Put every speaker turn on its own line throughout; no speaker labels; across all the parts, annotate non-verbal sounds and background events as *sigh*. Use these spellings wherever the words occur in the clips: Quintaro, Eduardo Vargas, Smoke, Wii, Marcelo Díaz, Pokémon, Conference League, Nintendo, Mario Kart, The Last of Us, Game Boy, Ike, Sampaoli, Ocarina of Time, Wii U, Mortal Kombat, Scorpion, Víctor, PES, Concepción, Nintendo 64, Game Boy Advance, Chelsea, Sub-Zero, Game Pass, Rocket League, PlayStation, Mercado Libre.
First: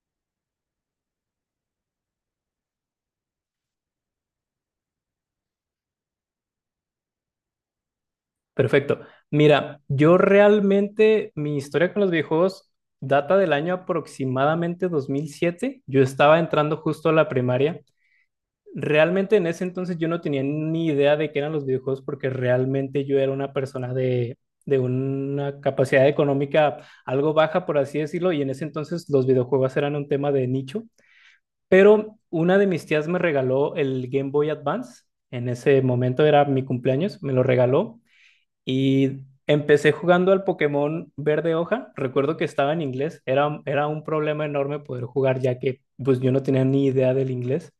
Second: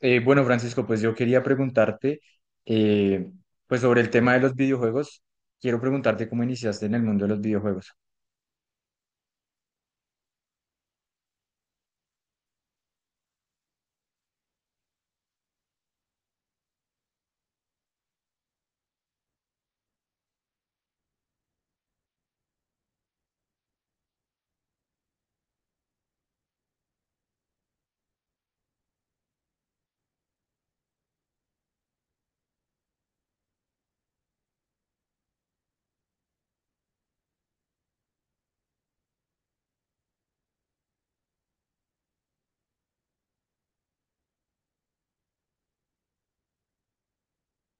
Bueno, Francisco, pues yo quería preguntarte, eh, pues sobre el tema de los videojuegos, quiero preguntarte cómo iniciaste en el mundo de los videojuegos.
Perfecto. Mira, yo realmente mi historia con los videojuegos data del año aproximadamente 2007. Yo estaba entrando justo a la primaria. Realmente en ese entonces yo no tenía ni idea de qué eran los videojuegos porque realmente yo era una persona de una capacidad económica algo baja, por así decirlo, y en ese entonces los videojuegos eran un tema de nicho. Pero una de mis tías me regaló el Game Boy Advance. En ese momento era mi cumpleaños, me lo regaló y empecé jugando al Pokémon Verde Hoja. Recuerdo que estaba en inglés. Era un problema enorme poder jugar ya que pues yo no tenía ni idea del inglés.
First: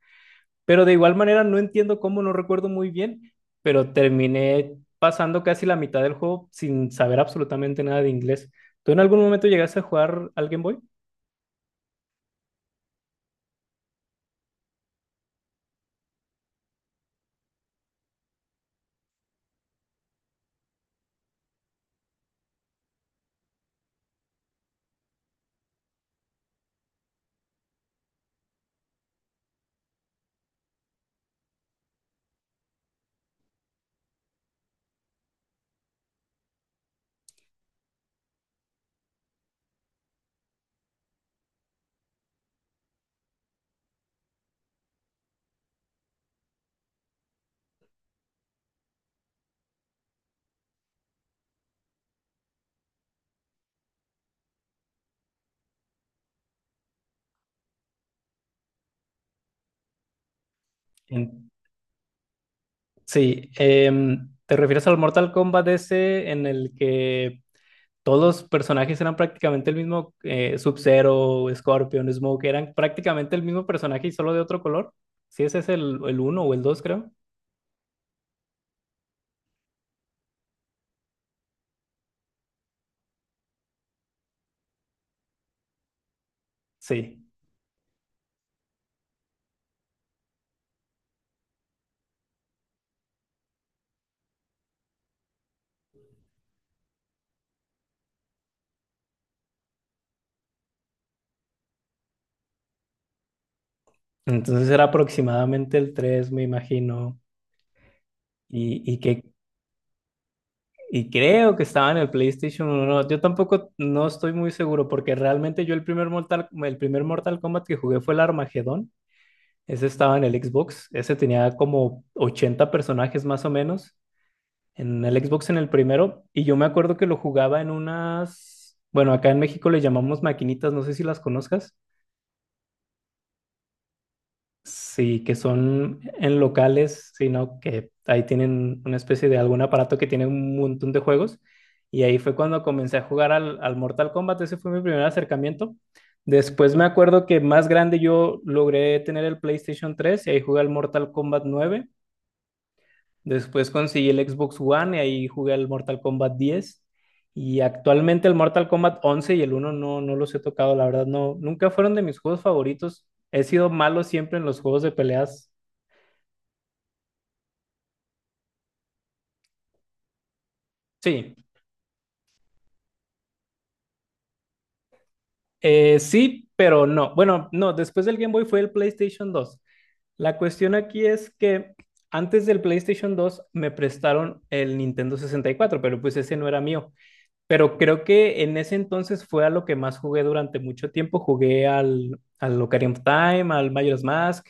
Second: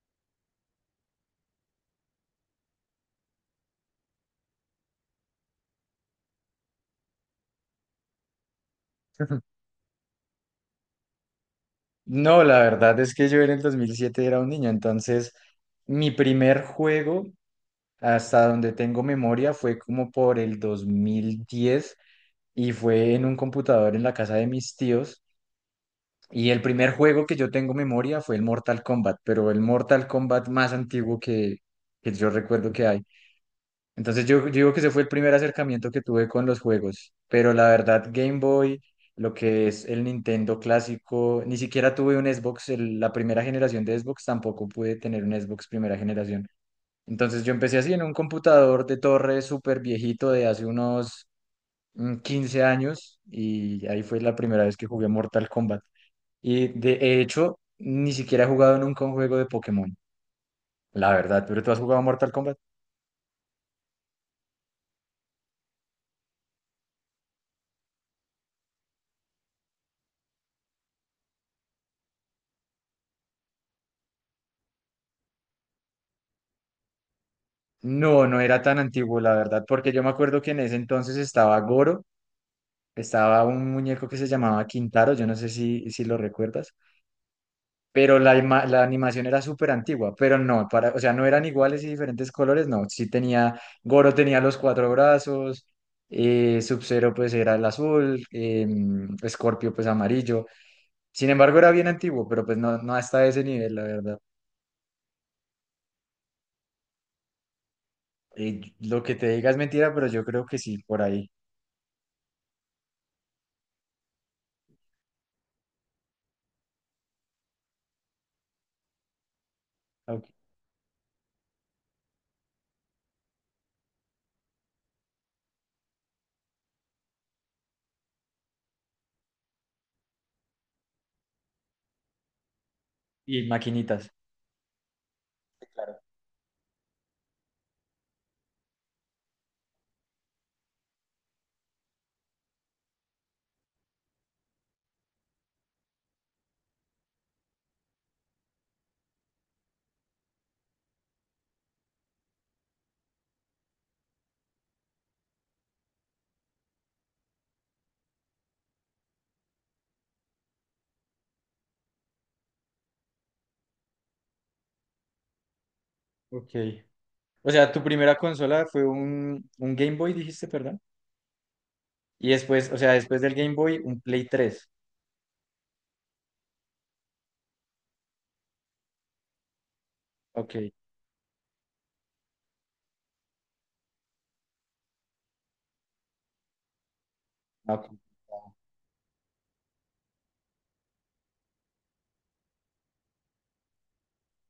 Pero de igual manera no entiendo cómo, no recuerdo muy bien, pero terminé pasando casi la mitad del juego sin saber absolutamente nada de inglés. ¿Tú en algún momento
*laughs*
llegaste a jugar al Game Boy?
No, la verdad es que yo en el 2007 era un niño, entonces mi primer juego, hasta donde tengo memoria, fue como por el 2010 y fue en un computador en la casa de mis tíos. Y el primer juego que yo tengo memoria fue el Mortal Kombat, pero el Mortal Kombat más antiguo que yo recuerdo que hay. Entonces yo digo que ese fue el primer acercamiento que tuve con los juegos, pero la verdad Game Boy, lo que es el Nintendo clásico, ni siquiera tuve un Xbox, la primera generación de Xbox tampoco pude tener un Xbox primera generación. Entonces yo empecé así en un computador de torre súper viejito de hace unos 15 años y ahí fue la primera vez que jugué Mortal Kombat. Y de hecho, ni siquiera he jugado nunca un juego de Pokémon, la verdad,
En-
pero ¿tú has jugado Mortal Kombat?
Sí, ¿te refieres al Mortal Kombat ese en el que todos los personajes eran prácticamente el mismo, Sub-Zero, Scorpion, Smoke, eran prácticamente el mismo personaje y solo de otro color? Si ese es el uno o el dos, creo.
No, no era tan antiguo, la verdad, porque yo me acuerdo que en ese entonces estaba Goro, estaba un muñeco que se llamaba Quintaro, yo no sé si lo recuerdas,
Sí.
pero la animación era súper antigua, pero no, para, o sea, no eran iguales y diferentes colores, no, sí tenía, Goro tenía los cuatro brazos, Sub-Zero pues era el azul, Scorpio pues amarillo, sin embargo era bien antiguo, pero pues no, no hasta ese nivel, la verdad.
Entonces era aproximadamente el 3, me imagino. Y, y
Lo que
que
te diga es mentira, pero yo creo que sí, por
y
ahí.
creo que estaba en el PlayStation 1. Yo tampoco no estoy muy seguro porque realmente yo el primer Mortal Kombat que jugué fue el Armagedón. Ese estaba en
Ok.
el Xbox. Ese tenía como 80 personajes más o menos, en el Xbox en el primero, y yo me acuerdo que lo jugaba en unas, bueno, acá en México le llamamos maquinitas, no sé si las conozcas,
Y maquinitas.
sí, que son en locales, sino que ahí tienen una especie de algún aparato que tiene un montón de juegos, y ahí fue cuando comencé a jugar al Mortal Kombat, ese fue mi primer acercamiento. Después me acuerdo que más grande yo logré tener el PlayStation tres y ahí jugué al Mortal Kombat nueve. Después conseguí el Xbox One y ahí jugué al Mortal Kombat 10. Y actualmente el Mortal Kombat 11 y el uno no, no los he tocado, la verdad, no. Nunca fueron de mis juegos favoritos. He sido malo siempre en los juegos de peleas.
Ok. O sea, tu primera consola fue un Game Boy, dijiste, perdón.
Sí.
Y después, o sea, después del Game Boy, un Play tres.
Sí, pero no. Bueno, no, después del Game Boy fue el PlayStation 2. La
Ok.
cuestión aquí es que antes del PlayStation 2 me prestaron el Nintendo 64, pero pues ese no era mío. Pero
Ah,
creo que en ese entonces fue a lo que más jugué durante mucho tiempo. Jugué al Ocarina of Time, al Majora's Mask,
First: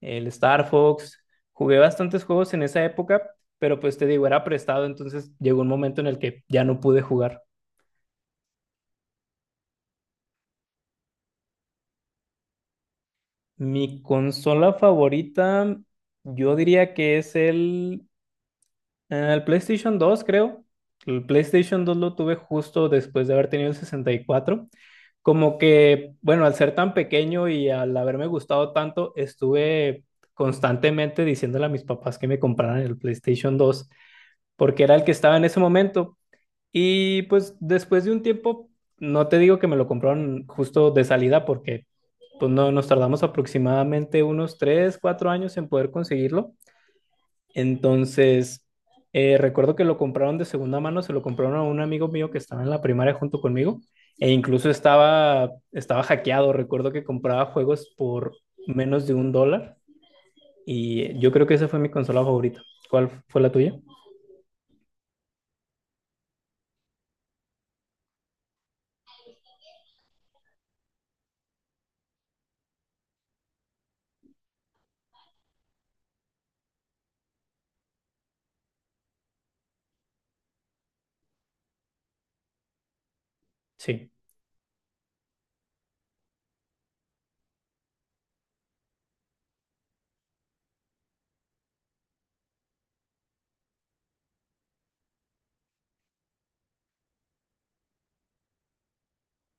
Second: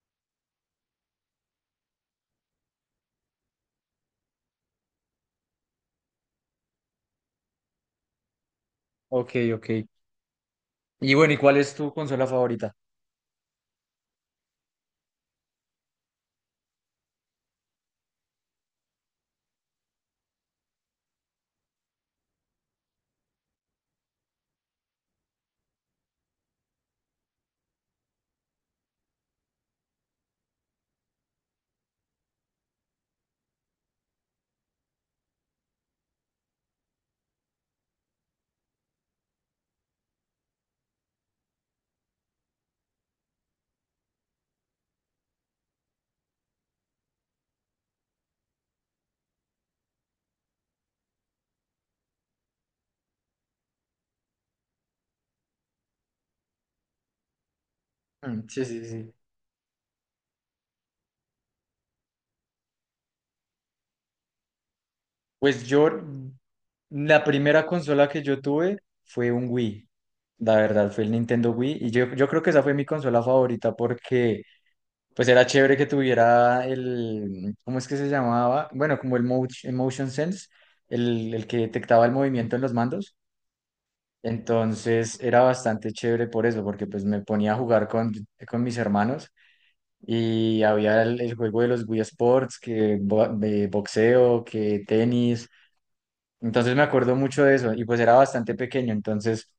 el Star Fox. Jugué bastantes juegos en esa época, pero pues te digo, era prestado, entonces llegó un momento en el que ya no pude jugar.
Ok, ok. Ok. Y bueno, ¿y cuál es tu consola favorita?
Mi consola favorita, yo diría que es el PlayStation 2, creo. El PlayStation 2 lo tuve justo después de haber tenido el 64. Como que, bueno, al ser tan pequeño y al haberme gustado tanto, estuve constantemente diciéndole a mis papás que me compraran el PlayStation 2 porque era el que estaba en ese momento. Y pues después de un tiempo, no te digo que me lo compraron justo de salida, porque pues no, nos tardamos aproximadamente unos 3 4 años en poder conseguirlo, entonces, recuerdo que lo compraron de segunda mano, se lo compraron a un amigo mío que estaba en la primaria junto conmigo e incluso estaba hackeado. Recuerdo que compraba juegos por
Sí, sí,
menos de
sí.
un dólar y yo creo que esa fue mi consola favorita. ¿Cuál fue la tuya?
Pues yo, la primera consola que yo tuve fue un Wii. La verdad, fue el Nintendo Wii. Y yo creo que esa fue mi consola favorita porque pues era chévere que tuviera el, ¿cómo es que se llamaba? Bueno, como el motion sense, el que detectaba el movimiento en los mandos.
Sí,
Entonces era bastante chévere por eso, porque pues me ponía a jugar con mis hermanos y había el juego de los Wii Sports, que de boxeo, que tenis. Entonces me acuerdo mucho de eso y pues era bastante pequeño, entonces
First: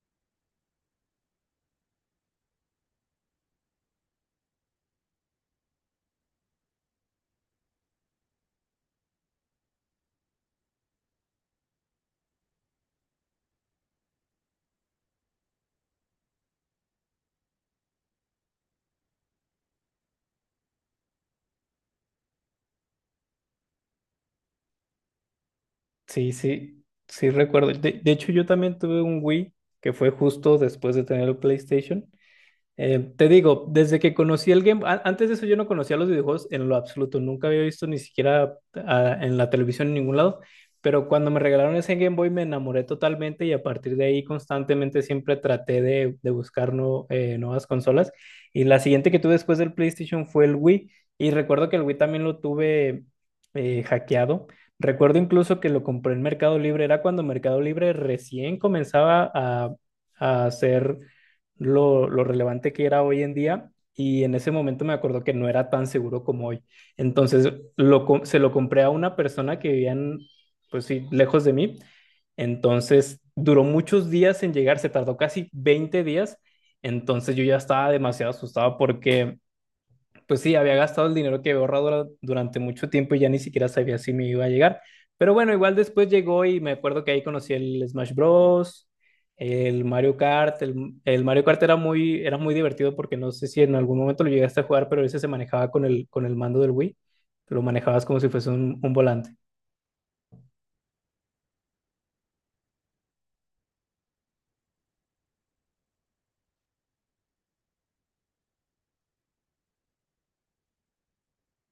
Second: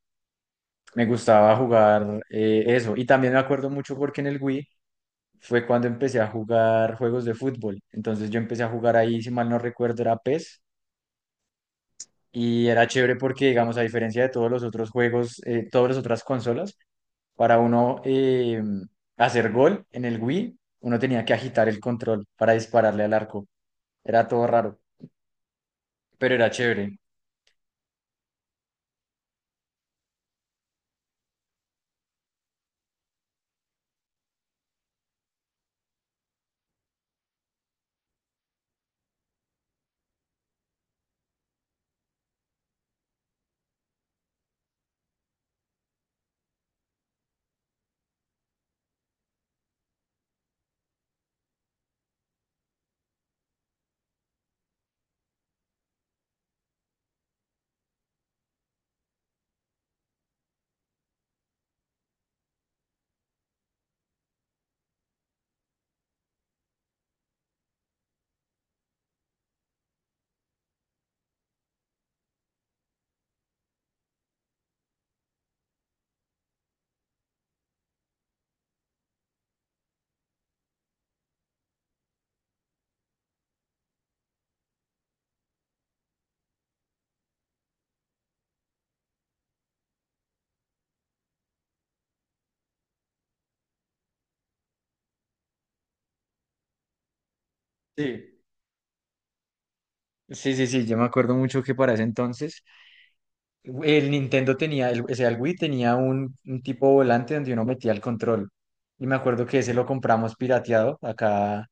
me gustaba jugar eso. Y también me acuerdo mucho porque en el Wii fue cuando empecé a jugar juegos de fútbol. Entonces yo empecé a jugar ahí, si mal no recuerdo, era PES. Y era chévere porque, digamos, a diferencia de todos los otros juegos, todas las otras consolas, para uno hacer gol en el Wii, uno tenía que agitar el control para dispararle al arco. Era todo raro,
sí,
pero era
sí,
chévere.
sí recuerdo. De hecho, yo también tuve un Wii que fue justo después de tener el PlayStation. Te digo, desde que conocí el Game, antes de eso yo no conocía los videojuegos en lo absoluto, nunca había visto ni siquiera en la televisión en ningún lado, pero cuando me regalaron ese Game Boy me enamoré totalmente y a partir de ahí constantemente siempre traté de buscar nuevas consolas. Y la siguiente que tuve después del PlayStation fue el Wii y recuerdo que el Wii también lo tuve hackeado. Recuerdo incluso que lo compré en Mercado Libre, era cuando Mercado Libre recién comenzaba a hacer lo relevante que era hoy en día y en ese momento me acuerdo que no era tan seguro como hoy. Entonces se lo compré a una persona que vivía en, pues sí, lejos de mí. Entonces duró muchos días en llegar, se tardó casi 20 días. Entonces yo ya estaba demasiado asustado porque pues sí, había gastado el dinero que había ahorrado durante mucho tiempo y ya ni siquiera sabía si me iba a llegar. Pero bueno, igual después llegó y me acuerdo que ahí conocí el Smash Bros, el Mario Kart. El Mario Kart era muy divertido porque no sé si en algún momento lo llegaste a jugar, pero ese se manejaba con el mando del Wii. Lo manejabas como si
Sí,
fuese un volante.
sí, sí, sí, yo me acuerdo mucho que para ese entonces el Nintendo tenía, o sea, el Wii tenía un tipo volante donde uno metía el control. Y me acuerdo que ese lo compramos pirateado acá,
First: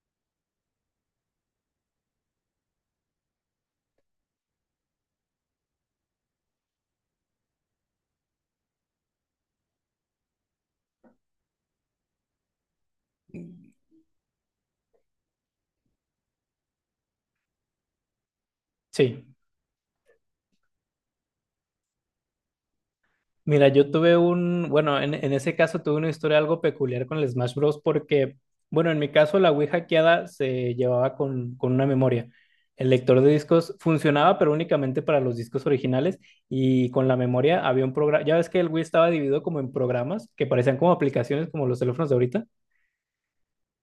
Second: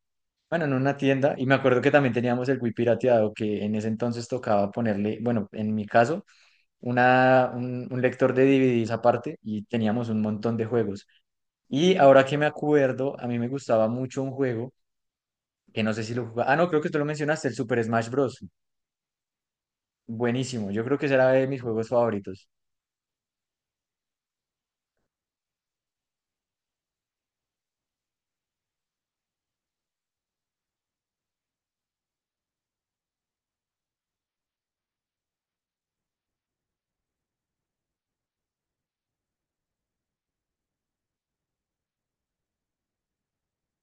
bueno, en una tienda. Y me acuerdo que también teníamos el Wii pirateado, que en ese entonces tocaba ponerle, bueno, en mi caso, un lector de DVDs aparte y teníamos un montón de juegos. Y ahora que me acuerdo, a mí me gustaba mucho un juego que no sé si lo jugaba. Ah, no, creo que tú lo mencionaste, el Super Smash Bros.
Sí.
Buenísimo. Yo creo que ese era de mis juegos favoritos.
Mira, yo tuve un, bueno, en ese caso tuve una historia algo peculiar con el Smash Bros. Porque, bueno, en mi caso la Wii hackeada se llevaba con una memoria. El lector de discos funcionaba, pero únicamente para los discos originales y con la memoria había un programa, ya ves que el Wii estaba dividido como en programas que parecían como aplicaciones como los teléfonos de ahorita,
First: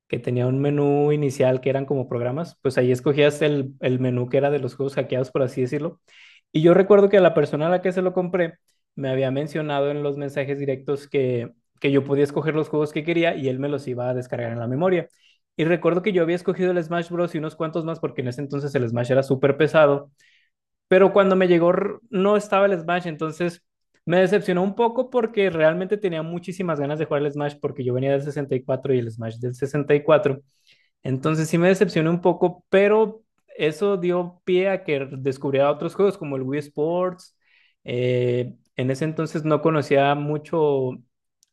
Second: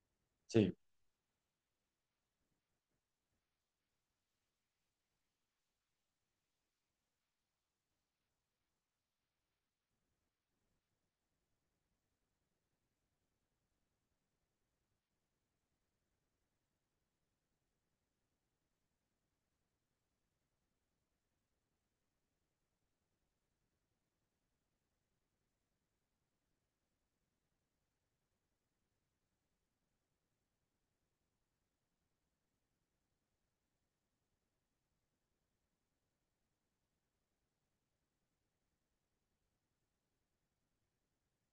que tenía un
Sí,
menú inicial que eran como programas, pues ahí escogías el menú que era de los juegos hackeados, por así decirlo. Y yo recuerdo que la persona a la que se lo compré me había mencionado en los mensajes directos que yo podía escoger los juegos que quería y él me los iba a descargar en la memoria. Y recuerdo que yo había escogido el Smash Bros. Y unos cuantos más porque en ese entonces el Smash era súper pesado, pero cuando me llegó no estaba el Smash, entonces me decepcionó un poco porque realmente tenía muchísimas ganas de jugar el Smash porque yo venía del 64 y cuatro y el Smash del 64, entonces sí me decepcioné un poco, pero eso dio pie a que descubriera otros juegos como el Wii Sports. En ese entonces no conocía mucho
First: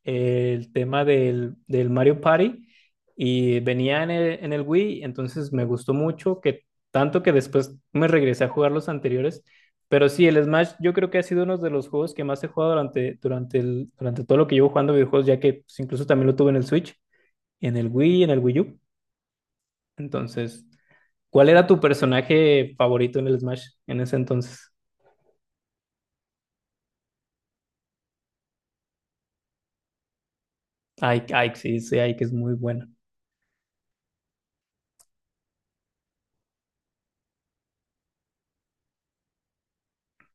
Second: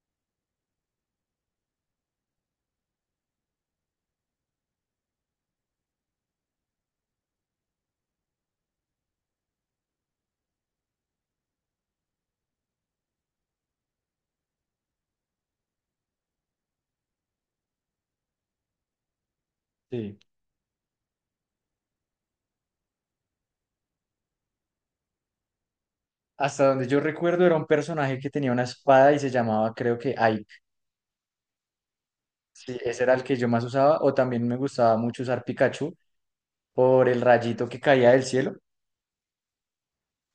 el tema del Mario Party y venía en el Wii, entonces me gustó mucho, que tanto que después me regresé a jugar los anteriores. Pero sí, el Smash yo creo que ha sido uno de los juegos que más he jugado durante todo lo que llevo jugando videojuegos, ya que pues, incluso también lo tuve en el Switch, en el Wii U.
sí.
Entonces, ¿cuál era tu personaje favorito en el Smash en ese entonces?
Hasta donde yo recuerdo era un personaje que tenía una espada y se llamaba, creo que Aip.
Ike, sí, sí, Ike es muy
Sí,
bueno.
ese era el que yo más usaba. O también me gustaba mucho usar Pikachu por el rayito que caía del cielo.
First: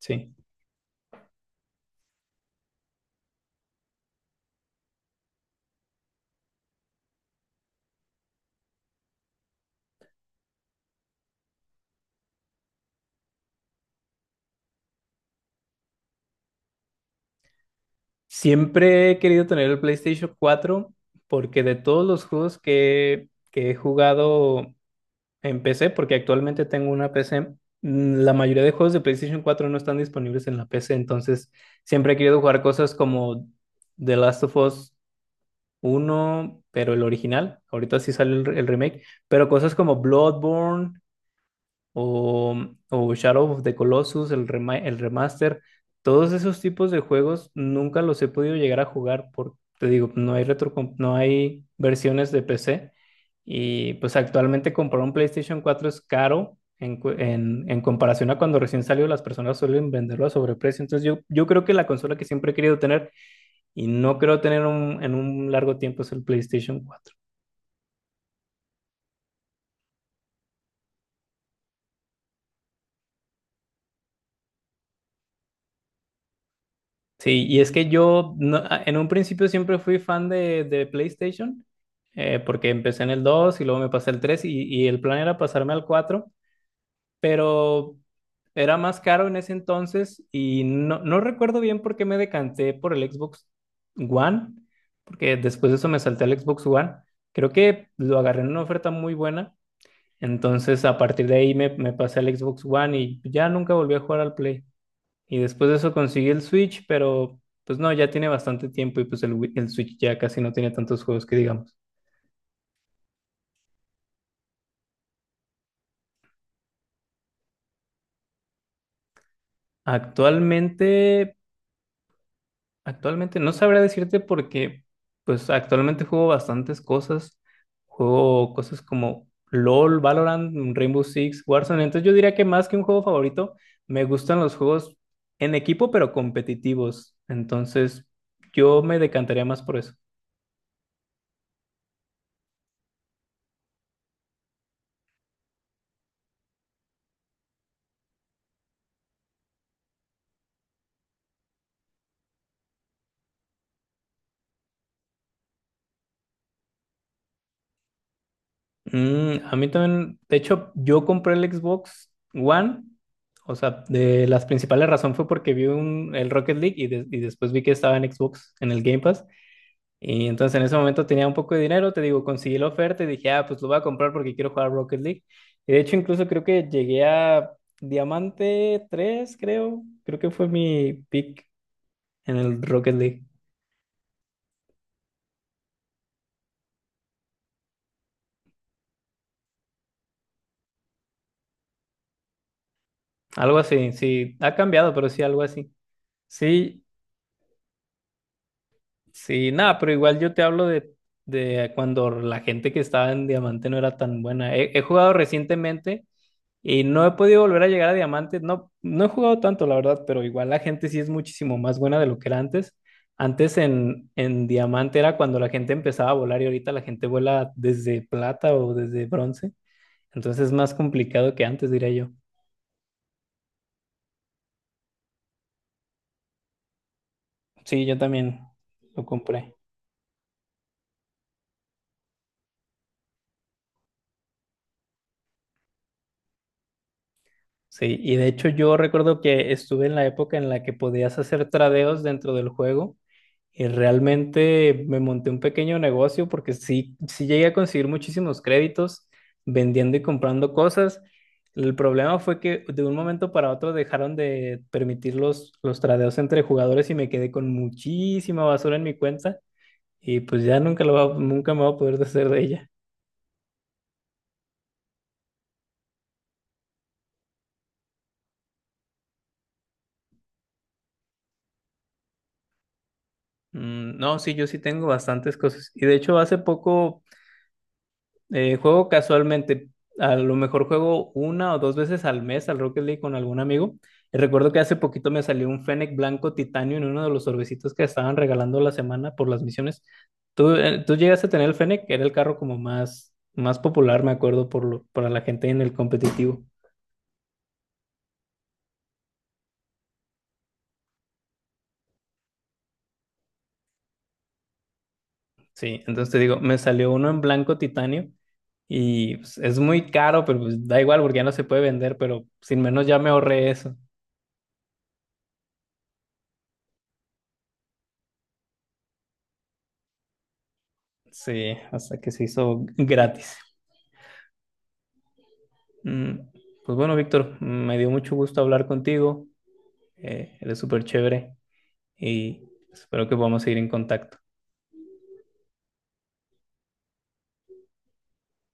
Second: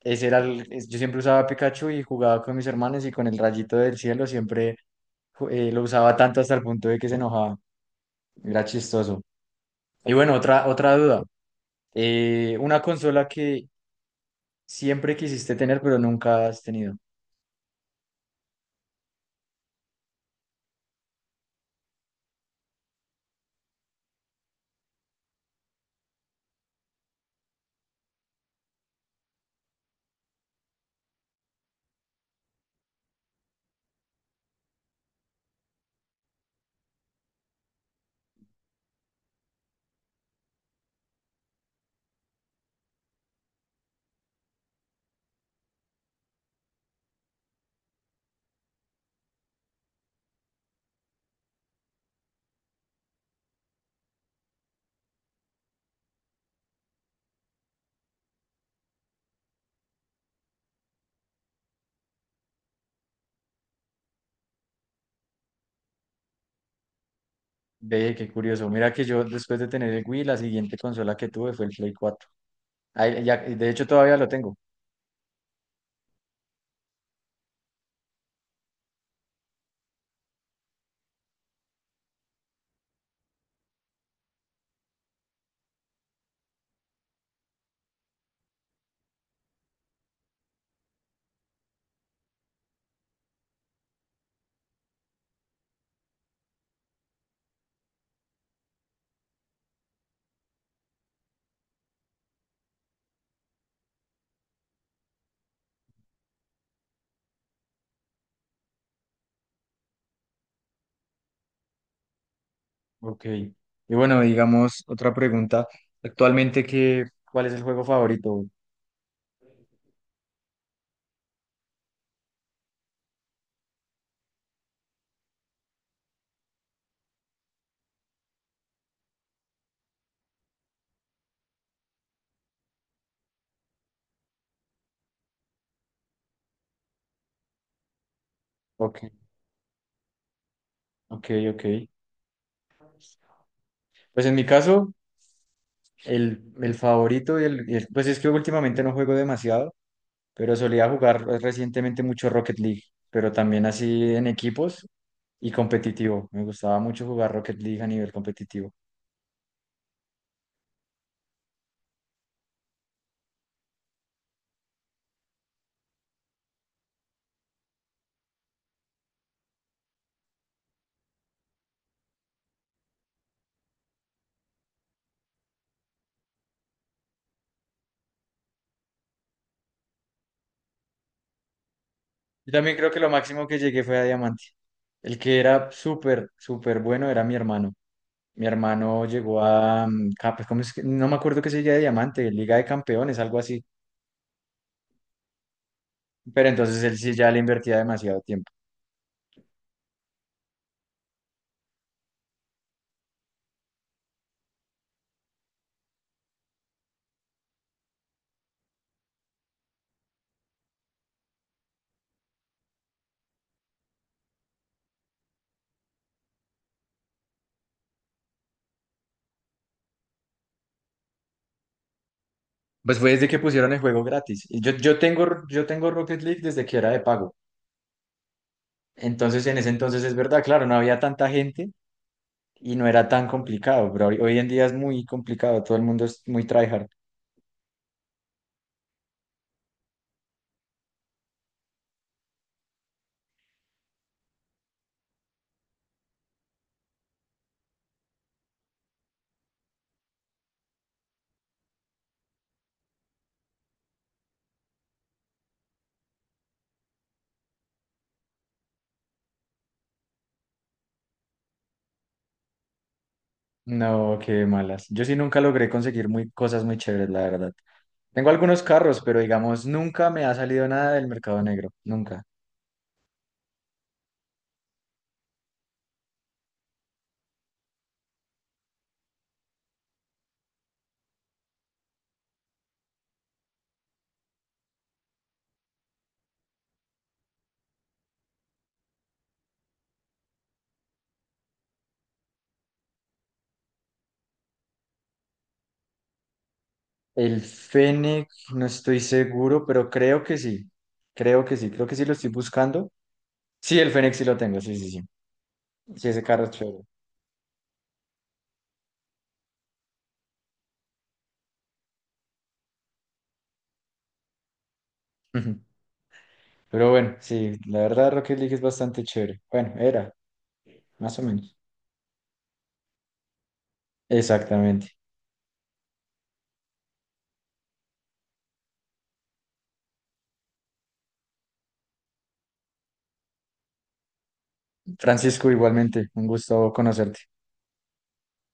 Ese era yo siempre usaba Pikachu y jugaba con mis hermanos y con el rayito del cielo siempre lo usaba tanto hasta el punto de que se enojaba. Era chistoso. Y bueno, otra duda. Una consola que siempre quisiste tener pero nunca has tenido.
Siempre he querido tener el PlayStation cuatro porque de todos los juegos que he jugado en PC, porque actualmente tengo una PC, la mayoría de juegos de PlayStation cuatro no están disponibles en la PC, entonces siempre he querido jugar cosas como The Last of Us uno, pero el original, ahorita sí sale el remake, pero cosas como Bloodborne, o, o Shadow of the Colossus, el el remaster. Todos esos tipos de juegos nunca los he podido llegar a jugar porque, te digo, no hay no hay versiones de PC. Y pues actualmente comprar un PlayStation cuatro es caro en comparación a cuando recién salió, las personas suelen venderlo a sobreprecio, entonces yo creo que la consola que siempre he querido tener y no creo tener en un largo tiempo es el PlayStation cuatro.
Ve, qué curioso. Mira que yo después de tener el Wii, la siguiente consola que tuve fue el Play cuatro. Ahí de hecho, todavía lo tengo.
Sí, y es que yo no- a- en un principio siempre fui fan de PlayStation, porque empecé en el 2 y luego me pasé al 3 y el plan era pasarme al 4, pero era más caro en ese entonces y no, no recuerdo bien por qué me decanté por el Xbox One, porque después de eso me salté al Xbox One. Creo que lo agarré en una oferta muy buena, entonces a partir de ahí me pasé al Xbox One y ya nunca volví a jugar al Play. Y después de eso conseguí el Switch, pero pues no, ya tiene bastante tiempo y pues el Switch ya casi no tiene tantos juegos que digamos.
Ok. Y bueno, digamos, otra pregunta. Actualmente, ¿Cuál es el juego favorito?
Actualmente, actualmente no sabré decirte porque pues actualmente juego bastantes cosas. Juego cosas como LOL, Valorant, Rainbow Six, Warzone. Entonces yo diría que más que un juego favorito, me gustan los juegos en equipo pero competitivos. Entonces yo me
Ok,
decantaría más por eso.
ok, ok. Pues en mi caso, el favorito pues es que últimamente no juego demasiado, pero solía jugar recientemente mucho Rocket League, pero también así en equipos y competitivo. Me gustaba mucho jugar Rocket League a nivel competitivo.
A mí también, de hecho, yo compré el Xbox One, o sea, de las principales razones fue porque vi un, el Rocket League y, y después vi que estaba en Xbox, en el Game Pass, y entonces en ese momento tenía un poco de dinero, te digo, conseguí la oferta y dije, ah, pues lo voy a comprar porque quiero jugar Rocket League. Y de hecho, incluso creo que llegué a Diamante 3, creo, creo que fue mi pick en
Yo
el
también creo
Rocket
que lo
League.
máximo que llegué fue a Diamante. El que era súper, súper bueno era mi hermano. Mi hermano llegó a, pues, ¿cómo es que? No me acuerdo qué sería de Diamante, Liga de Campeones, algo
Algo
así.
así, sí, ha cambiado, pero sí, algo así.
Pero entonces
Sí.
él sí ya le invertía demasiado tiempo.
Sí, nada, pero igual yo te hablo de cuando la gente que estaba en diamante no era tan buena. He, he jugado recientemente y no he podido volver a llegar a diamante. No, no he jugado tanto, la verdad, pero igual la gente sí es muchísimo más buena de lo que era antes. Antes en diamante era cuando la gente empezaba a volar y ahorita la gente vuela desde plata o desde bronce. Entonces es más complicado que antes, diría yo.
Pues fue desde que pusieron el juego gratis. Y yo tengo Rocket League desde que era de pago.
Sí, yo también lo
Entonces
compré.
en ese entonces es verdad, claro, no había tanta gente y no era tan complicado, pero hoy en día es muy complicado, todo el mundo es muy tryhard.
Sí, y de hecho yo recuerdo que estuve en la época en la que podías hacer tradeos dentro del juego y realmente me monté un pequeño negocio porque sí, sí llegué a conseguir muchísimos créditos vendiendo y comprando cosas. El problema fue que de un momento para otro dejaron de permitir los tradeos entre jugadores y me quedé con muchísima basura en mi cuenta y pues ya nunca, nunca me voy a poder deshacer de ella.
No, qué malas. Yo sí nunca logré conseguir cosas muy chéveres, la verdad. Tengo algunos carros, pero digamos, nunca me ha salido nada del mercado negro, nunca.
No, sí, yo sí tengo bastantes cosas. Y de hecho, hace poco juego casualmente, a lo mejor juego una o dos veces al mes al Rocket League con algún amigo. Y recuerdo que hace poquito me salió un Fennec blanco titanio en uno de los sobrecitos que estaban regalando la semana por las misiones. ¿Tú, tú llegaste a tener el Fennec? Era el carro como más, más popular, me acuerdo, por lo, para la gente en el competitivo.
El Fennec, no estoy seguro, pero creo que sí. Creo que sí, creo que sí lo estoy buscando. Sí, el Fennec sí lo tengo, sí, sí, sí.
Sí,
Sí,
entonces te
ese
digo,
carro es
me
chévere.
salió uno en blanco titanio. Y pues, es muy caro, pero pues, da igual porque ya no se puede vender, pero sin menos ya me ahorré eso.
Ujú. Pero bueno, sí, la verdad Rocket League es bastante chévere. Bueno, era, más o
Sí,
menos.
hasta que se hizo gratis.
Exactamente.
Mm, Pues bueno, Víctor, me dio mucho gusto hablar contigo. Eres súper chévere y espero que podamos seguir en contacto.
Francisco, igualmente, un gusto conocerte.